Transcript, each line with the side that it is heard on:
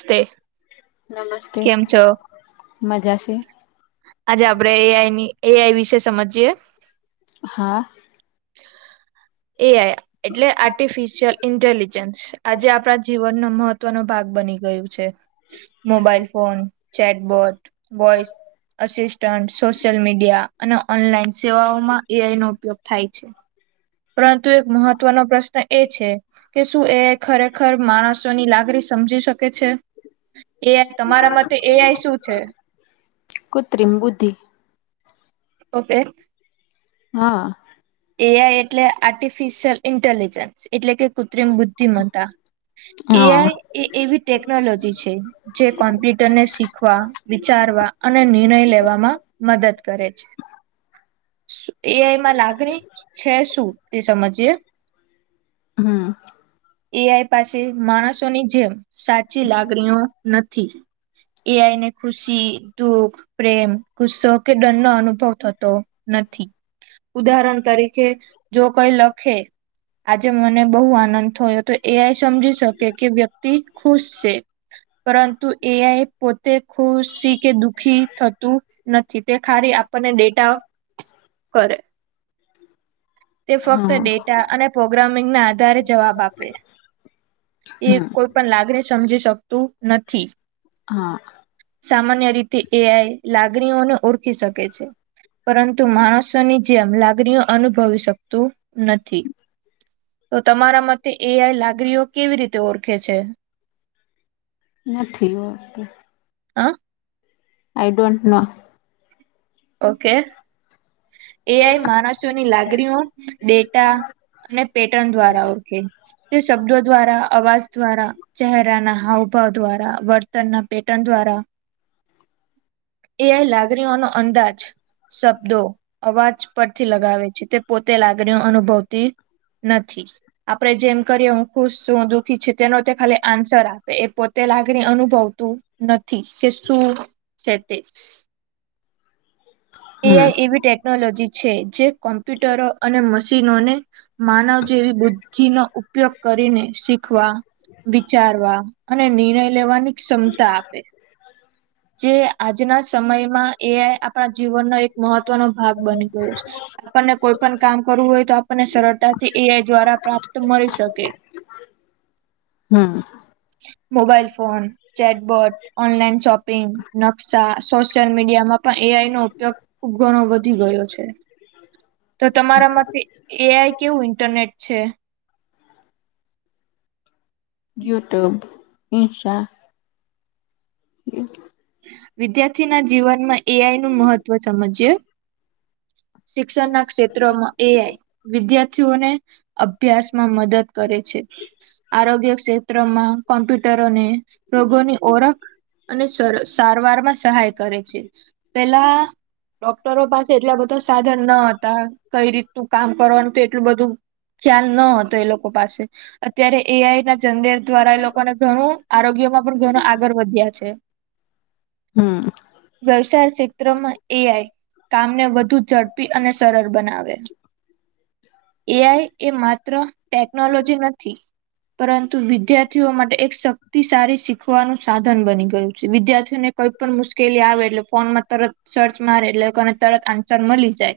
right: સ્તે, કેમ છો?
left: મજાસે
right: આજે, આપડે એઆઈની, એઆઈ વિશે સમજીયે
left: હા
right: એ આઈ એટલે આર્ટિફિશિયલ ઇન્ટેલિજન્સ આજે આપણા, જીવનનો મહત્વનો ભાગ બની ગયું છે, mobile phone, chatbot, voice assistant, social media અને ઓનલાઈન સેવાઓમા, એઆઈ નો ઉપયોગ થાય છે. પરંતુ એક મહત્વનો પ્રશ્ન એ છે કે શું એ ખરેખર માણસોની લાગણી સમજી શકે છે એ આઈ તમારા મતે એઆઈ શું છે?
left: કૃત્રિમ બુદ્ધિ
right: ઓકે
left: હા
right: એ આઈ એટલે આર્ટિફિશિયલ ઇન્ટેલિજન્સ એટલે કે કૃત્રિમ બુદ્ધિમતા એ
left: હા
right: આઈ એ એવી ટેકનોલોજી છે જે કોમ્પ્યુટરને શીખવા વિચા કરવા અને નિર્ણય લેવામાં મદદ કરે છે. એ આઈમાં લાગણી છે શું તે સમજીએ
left: હમ
right: એ આઈ પાસે માણસોની જેમ સાચી લાગણીઓ નથી એ આઈને ખુશી, દુઃખ પ્રેમ, ગુસ્સો કે દંડ નો અનુભવ થતો નથી ઉદાહરણ તરીકે જો કોઈ લખે આજે મને બહુ આનંદ થયો તો એઆ ઈ સમજી શકે કે વ્યક્તિ ખુશ છે પરંતુ એ આઈ એ પોતે ખુશી કે દુખી થતું નથી તે ખારી આપણને ડેટા કરે
left: [inaudible]
right: તે ફક્ત
left: હા
right: ડેટા અને પ્રોગ્રામિંગ ના આધારે જવાબ આપે એ
left: હમ
right: કોઈ પણ લાગણી સમજી શકતું નથી
left: હા
right: સામાન્ય રીતે એ આઈ લાગણીઓનો ઓળખી શકે છે. પરંતુ માણસોની જેમ લાગણીઓ અનુભવી શક તું નથી તો તમારા મતે એ આઈ લાગ ગ્રીઓ કેવી રીતે ઓરખે છે?
left: નથી વાગતું
right: uh
left: I don't know
right: okay A I માણસોની લાગણીઓ, ડેટા અને પેટર્ન દ્વારા ઓળખે તે શબ્દો દ્વારા અવાજ દ્વારા ચહેરા ના હાવભાવ દ્વારા વર્તન ના પેટર્ન દ્વારા એ આઈ લાગણીઓનો અંદાજ શબ્દો અવાજ પરથી લગાવે છે તે પોતે લાગણીઓ અનુભવતી નથી આપડે જેમ કરીએ હું ખુશ છું દુઃખી છ તેનો તે ખાલી આન્સર આપે એ પોતે લાગણી અનુભવતું નથી કે શું છે [inaudible] એ
left: હમ
right: આઈ એવી ટેકનોલોજી છે જે કોમ્પ્યુટરો અને મશીનોને માનવ જેવી બુદ્ધિનો ઉપયોગ કરીને શીખવા વિચારવા અને નિર્ણય લેવાની ક્ષમતા આપે જે આજના સમયમાં એ આપડા જીવનનો એક મહત્વનો ભાગ બની ગયો છે આપણને કોઈ પણ કામ કરવું હોય તો આપણને સરળતાથી એ આઈ દ્વારા પ્રાપ્ત મળી શકે [inaudible]
left: હમ
right: mobile phone chatbot online shopping નકશા સોશિયલ મીડિયામાં પણ એ આઈ નો ઉપયોગ ખુબ ઘણો વધી ગયો છે તો તમારા મતે એ આઈ કેવું ઇન્ટરનેટ છે?
left: યુટ્યુબ, ઈન્શા એ
right: વિદ્યાર્થીના જીવનમાં એ આઈ નું મહત્ત્વ સમજીએ શિક્ષણના ક્ષેત્રમાં એ આઇ વિદ્યા થીઓને અભ્યાસમાં મદદ કરે છે આરોગ્ય ક્ષેત્રમાં કોમ્પ્યુટ કરો ને રોગોની, ઓળખ અને સરસ, સારવારમા સહાય કરે છે, પેલા ડોક્ટરો પાસે એટલા, બધા સાધન ન હતા, કઈ રીતનું કામ કરવાનું તો એટલું બધું ખ્યાલ ન હતો, એ લોકો પાસે અત્યારે, એઆઈના જનરેટ, દ્વારા એ લોકોને ઘણું આરોગ્ય મા પણ ઘનો આગળ, વધ્યા છે.
left: હમ્મ.
right: વ્યવસાર ક્ષેત્રોમા, એ આય કામને વધુ ઝડપી, અને સરળ બનાવે એઆઈ, એ માત્ર ટેકનોલોજી નથી. પરંતુ વિદ્યાર્થીઓ, માટે એક શક્તિશાળી શીખવાનું સાધન બની ગયું વિદ્યાર્થીઓને કોઈ, પણ મુશ્કેલી આવે એટલે ફોનમાં, તરત સર્ચ મારે એટલેને તરત આન્સર મલી જાય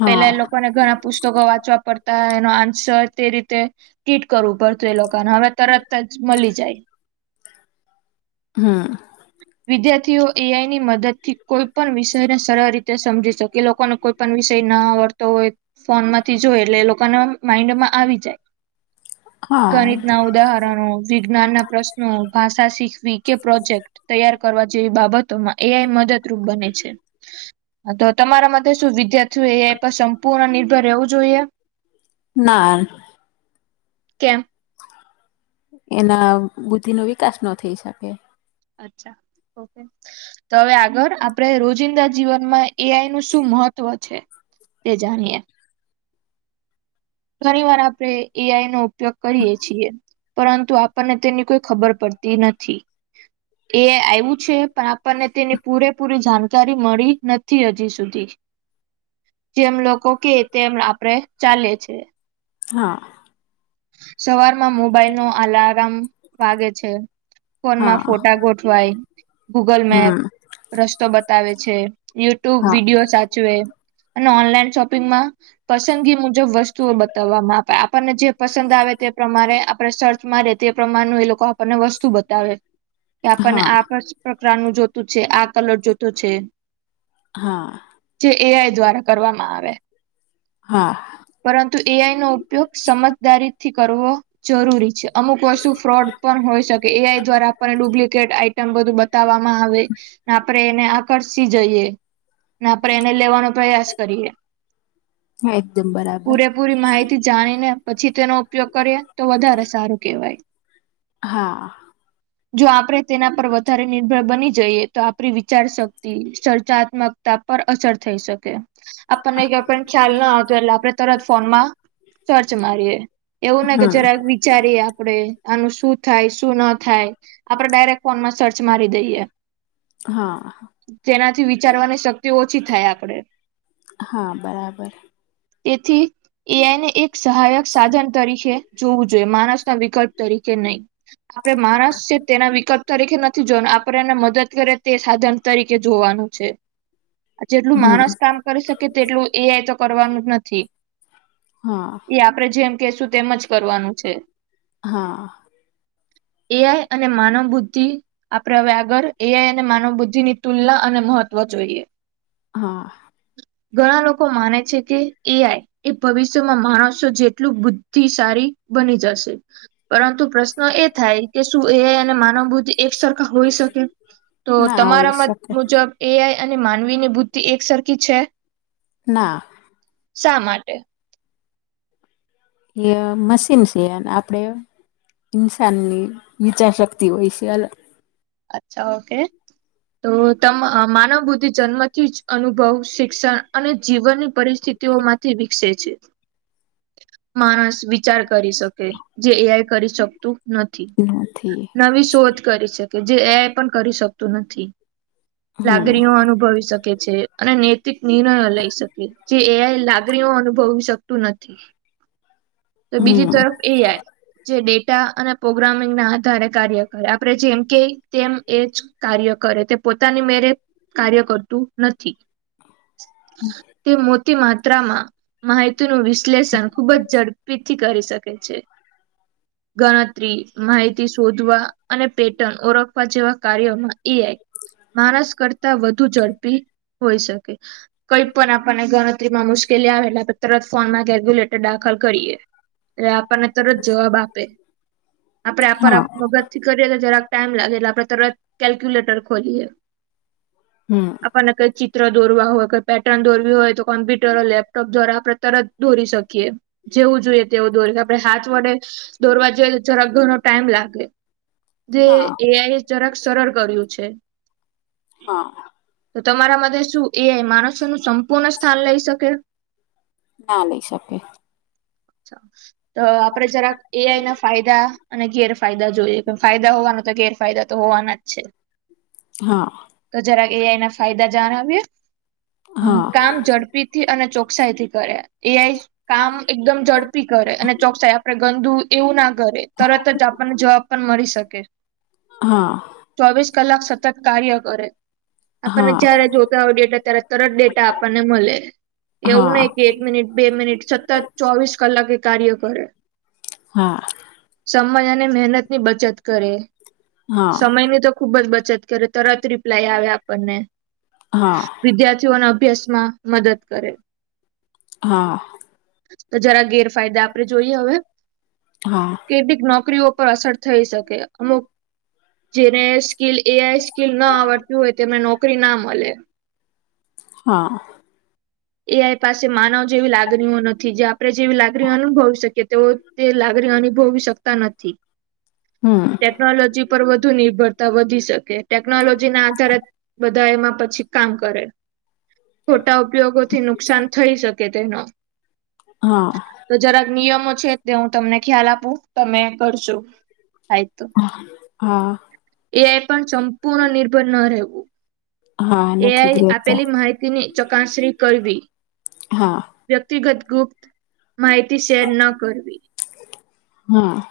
left: હા
right: પેલા એ લોકોને, ઘણા પુસ્તકો વાંચવા પડતા એનો આન્સર તે રીતે કીટ કરવું પડતું, એ લોકોને હવે, તરત જ મળી જાય.
left: હા
right: થીઓ એઆઈની મદદથી, કોઈ પણ વિષયને સરળ રીતે સમજી શકે. કે લોકોને કોઈ પણ વિષયના આવડતો હોય, ફોન માંથી જોય, એટલે એ લોકોના માઈન્ડમાં આવી જાય
left: હા
right: ગણિતના ઉદાહરણો, વિજ્ઞાન ના પ્રશ્નો ભાષા શીખવી કે પ્રોજેક્ટ તૈયાર કરવા જેવી, બાબતોમાં એઆઈ મદદરૂપ બને છે, મદદ તમારા માટે શું વિદ્યાર્થીઓ, એ સંપૂર્ણ નિર્ભર રહેવું જોઈએ.
left: ના
right: કેંમ
left: એના બુદ્ધિનો વિકાસ ન થઈ, શકે
right: અચ્છા હવે, આગળ આપડે રોજિંદા જીવનમાં, એ આઈ નું શું મહત્વ છે. તેજાણી એ ઘણી વાર આપડે એઆઈનો ઉપયોગ કરીયએ, છીએ. પરંતુ આપણને તેની કોઈ ખબર, પડતી નથી. એ આવ્યું છે, પણ આપણને તેની પૂરેપૂરી જાણકારી મળી નથી, હજી સુધી જેમ લોકો કે તેમ આપડે ચાલે છે.
left: હા.
right: સવારમાં મોબાઈલ, નો અલારાર્મ વાગે છે. ફોનમાં
left: હા
right: ફોટા ગોઠવાય ગૂગલ, મેપ
left: હમ
right: રસ્તો બતાવે છે, યુટ્યુબ
left: હા
right: વિડીિયો સાચવે અને ઓનલાઈન શોપિંગમાં પસંદગી મુજબ વસ્તુઓ, બતાવવામાં આ આપણને જે પસંદ આવે, તે પ્રમાણે આપણે સર્ચ મારે તે પ્રમાનું એ લોકો આપણને વસ્તુ, બતાવે કે આપણને
left: હા હા
right: આ નું જોતું છે, આ કલર જોતો છે.
left: હા
right: જે એઆઈ, દ્વારા કરવામાં આવે
left: હા
right: પરંતુ એઆઈ નો ઉપયોગ, સમજદારીથી કરવો જરૂરી છે. અમુક વસ્તુ ફ્રોડ પણ હોય, શકે એ આઈ દ્વારા આપણને ડુપ્લિકેટ આઈટમ બધું બતાવવામાં આવે આપે એને આકર્ષી જઈએ. ના આપણે એને લેવાનો, પ્રયાસ કરીએ
left: હા, એકદમ બરાબર
right: પૂરેપૂરી માહિતી જાણીને પછી, તેનો ઉપયોગ કરીએ તો વધારે સારું કહેવાય [unintelligible]
left: હા
right: જો આપડણે તેના પર વધારે નિર્ભર બની જઈએ, તો આપણી વિચાર શક્તિ સર્ચાત્મકતા પર અસર થઈ, શકે આપણને ક ખ્યાલના આવતો એટલે આપણે તરત ફોનમાં સર્ચ મારીએે એવું, ને કે
left: હમ
right: જરાક વિચારીએ આપણેે આનું શું થાય શું ના થાય આપડે ડાયરેક્ટ ફોનમાં સર્ચ મારી દઈએ
left: હા
right: તેનાથી વિચારવાની શક્તિ ઓછી થાય આપણેે
left: હા બરાબર
right: તેથી એઆઈને એક સહાયક સાધન તરીકે જોવું જોઈએ માણસના વિકલ્પ તરીકે નહીં આપડે માણસ છે તેના વિકલ્પ તરીકે નથી જોને આપને મદદ કરે તે સાધન તરીકે જોવાનું છે જેટલું માણસ
left: હમ
right: કામ કરી શકે તેટલું એઆઈ તો કરવાનું જ નથી
left: હા
right: એ આપડે જેમ કેશું તેમજ કરવાનું છે
left: હા
right: [unintelligible] એઆઈ અને માનવ બુદ્ધિ આપ વ્યાગર એઆઈ અને માનવ બુદ્ધિ ની તુલના અને મહત્વ જોઈએ
left: હા
right: ઘણા લોકો માને છે કે એ આઈ એ ભવિષ્યમાં માણસો જેટલું બુદ્ધિશળી બની જશે પરંતુ પ્રશ્ન એ થાય કે શું એ અને માનવ બુદ્ધિ એક સરખા હોઈ શકે તો
left: ના હોય
right: તમારા મત
left: શકે
right: મુજબ એઆઈ અને માનવી ની બુદ્ધિ એક સરખી છે
left: ના
right: શા માટે
left: મશીન છે આપડે ઇન્સાનની વિચારશક્તિ હોય છેલ
right: અચ્છા ઓકે તો તમ માનવ બુદધિ જન્મથી જ અનુભવ શિક્ષણ અને જીવનની પરિસ્થિતિ તેઓમાંથી વિકસે છે માણસ વિચાર કરી શકે જે એઆઈ કરી શકતું નથી
left: નથી
right: નવી શોધ કરી શકે જે એ પણ કરી શકતું નથી
left: હમ
right: લાગણીઓ અનુભવી શકે છે અને નૈતિક નિર્ણયો લઈ શકે જે એ લાગણી રીઓ અનુભવી શકતું નથી તો બીજી
left: હમ
right: તરફ એ આય જે ડેટા અને પ્રોગ્રામિંગ ના આધારે કાર્ય કરે આપણે જેમ કે તેમ એ જ કાર્ય કરે તે પોતાની મેરે કાર્ય કરતું નથી [unintelligible] તે મોટી માત્રામાં માહિતીનું વિશ્લેષણ ખુબ જ ઝડપીથી કરી શકે છે ગણતરી માહિતી શોધવા અને ઓળખવા જેવા કાર્યોમાં એ આઈ માણસ કરતા વધુ ઝડપી હોય શકે કંઈ પણ આપણને ગણતરીમાં મુશ્કેલી આવે એટલા તરત ફોનમાં કેલ્ક્યુલેટર દાખલ કરીએ એ આપણને તરત જવાબ આપે આપડે
left: હા
right: આપ મગત થી કરીએ તો જરાક ટાઈમ લાગે આપણે તર કેલ્ક્યુલેટર ખોલી
left: હમ
right: આપને ક દોરવા હોય કોઈ પેટર્ન દોરવી હોય તો કોમ્પ્યુટર લેપટોપ દ્વારા આપણે તરત દોરી શકીએ જેવું જોઈએ તેવું દોરી આપડણે હાથ વડે દોરવા જઈએ તો જરા ઘણો ટાઈમ લાગે જે
left: હા
right: એઆઈ એ જરાક સરળ કર્યું છે
left: હા
right: તમારા માટે શું એ માણસોનું સંપૂર્ણ સ્થાન લઈ શકે
left: ના લઈ શકે
right: ચાસ તો આપડે જરાક એઆઈ ના ફાયદા અને ગેરફાયદા જોઈએ કે ફાયદા હોવાનું તો ગેરફાયદા તો હોવાના જ છે
left: હા
right: એ એના ફાયદા જણાવએ
left: હા
right: કામ ઝડપી થી અને ચોકસાઈ થી કરે એઈ કામ એકદમ ઝડપી કરે અને ચોક્કસાય આપડે ગંદુ એવું ના કરે તરત જ આપણને જવાબ પણ મળી શકે
left: હા
right: ચોવીસ કલાક સતત કાર્ય, કરે આપણને
left: હા
right: જય્યારે જોતા, હો ડેટા ત્યારે તરત ડેટા આપણને મળે એવું
left: હા
right: નહિ, કે એક મિનિટ બે મિનિટ સતત ચોવીસ કલાકે, એ કાર્ય કરે
left: હા.
right: જ અને મહેનત ની બચત, કરે
left: હા હા
right: સમયની તો ખુબજ બચત કર કરે, તરત રિપ્લાય આવે આપણને
left: હા
right: વિદ્યાર્થીઓના અભ્યાસ મા મદદ કરે
left: હા
right: તો જરા ગેરફાયદા, આપે જોઈએ, હવે કેટલીક નોકરીઓ પર અસર થઈ, શકે અમુક જેને સ્કીલ એઆઈ સ્કીલ, ન આવડતી હોય, તેમને નોકરી ના મળે
left: હા
right: એ આઈ પાસે માનવ જેવી, લાગણીઓ નથી, જે આપે જેવી, લાગણીઓ અનુભવી શકીએ તે તે લા ગાડી, અનુભવી શકતા નથી.
left: હમ્મ.
right: ટેકનોલોજી પર વધુ નિર્ભરતા વધી, શકે ટેકનોલોજીના આધારે બધા, એમાં પછી કામ કરે, ખોટા ઉપયોગો નુકસાન થઈ, શકે તેનો
left: હા
right: તો જરાક નિયમો છે, તે હ તમને ખ્યાલ આપું, તમે કરશો થ
left: હા
right: એઆઈ પણ સંપૂર્ણ નિર્ભર, ન રહેવું.
left: હા નથી જ
right: એઆઈ
left: રહેતા
right: આપેલી માહિતીની ચકાસણી, કરવી
left: હા
right: વ્યક્તિગત ગુપ્ત, માહિતી શેર ન કરવી.
left: હા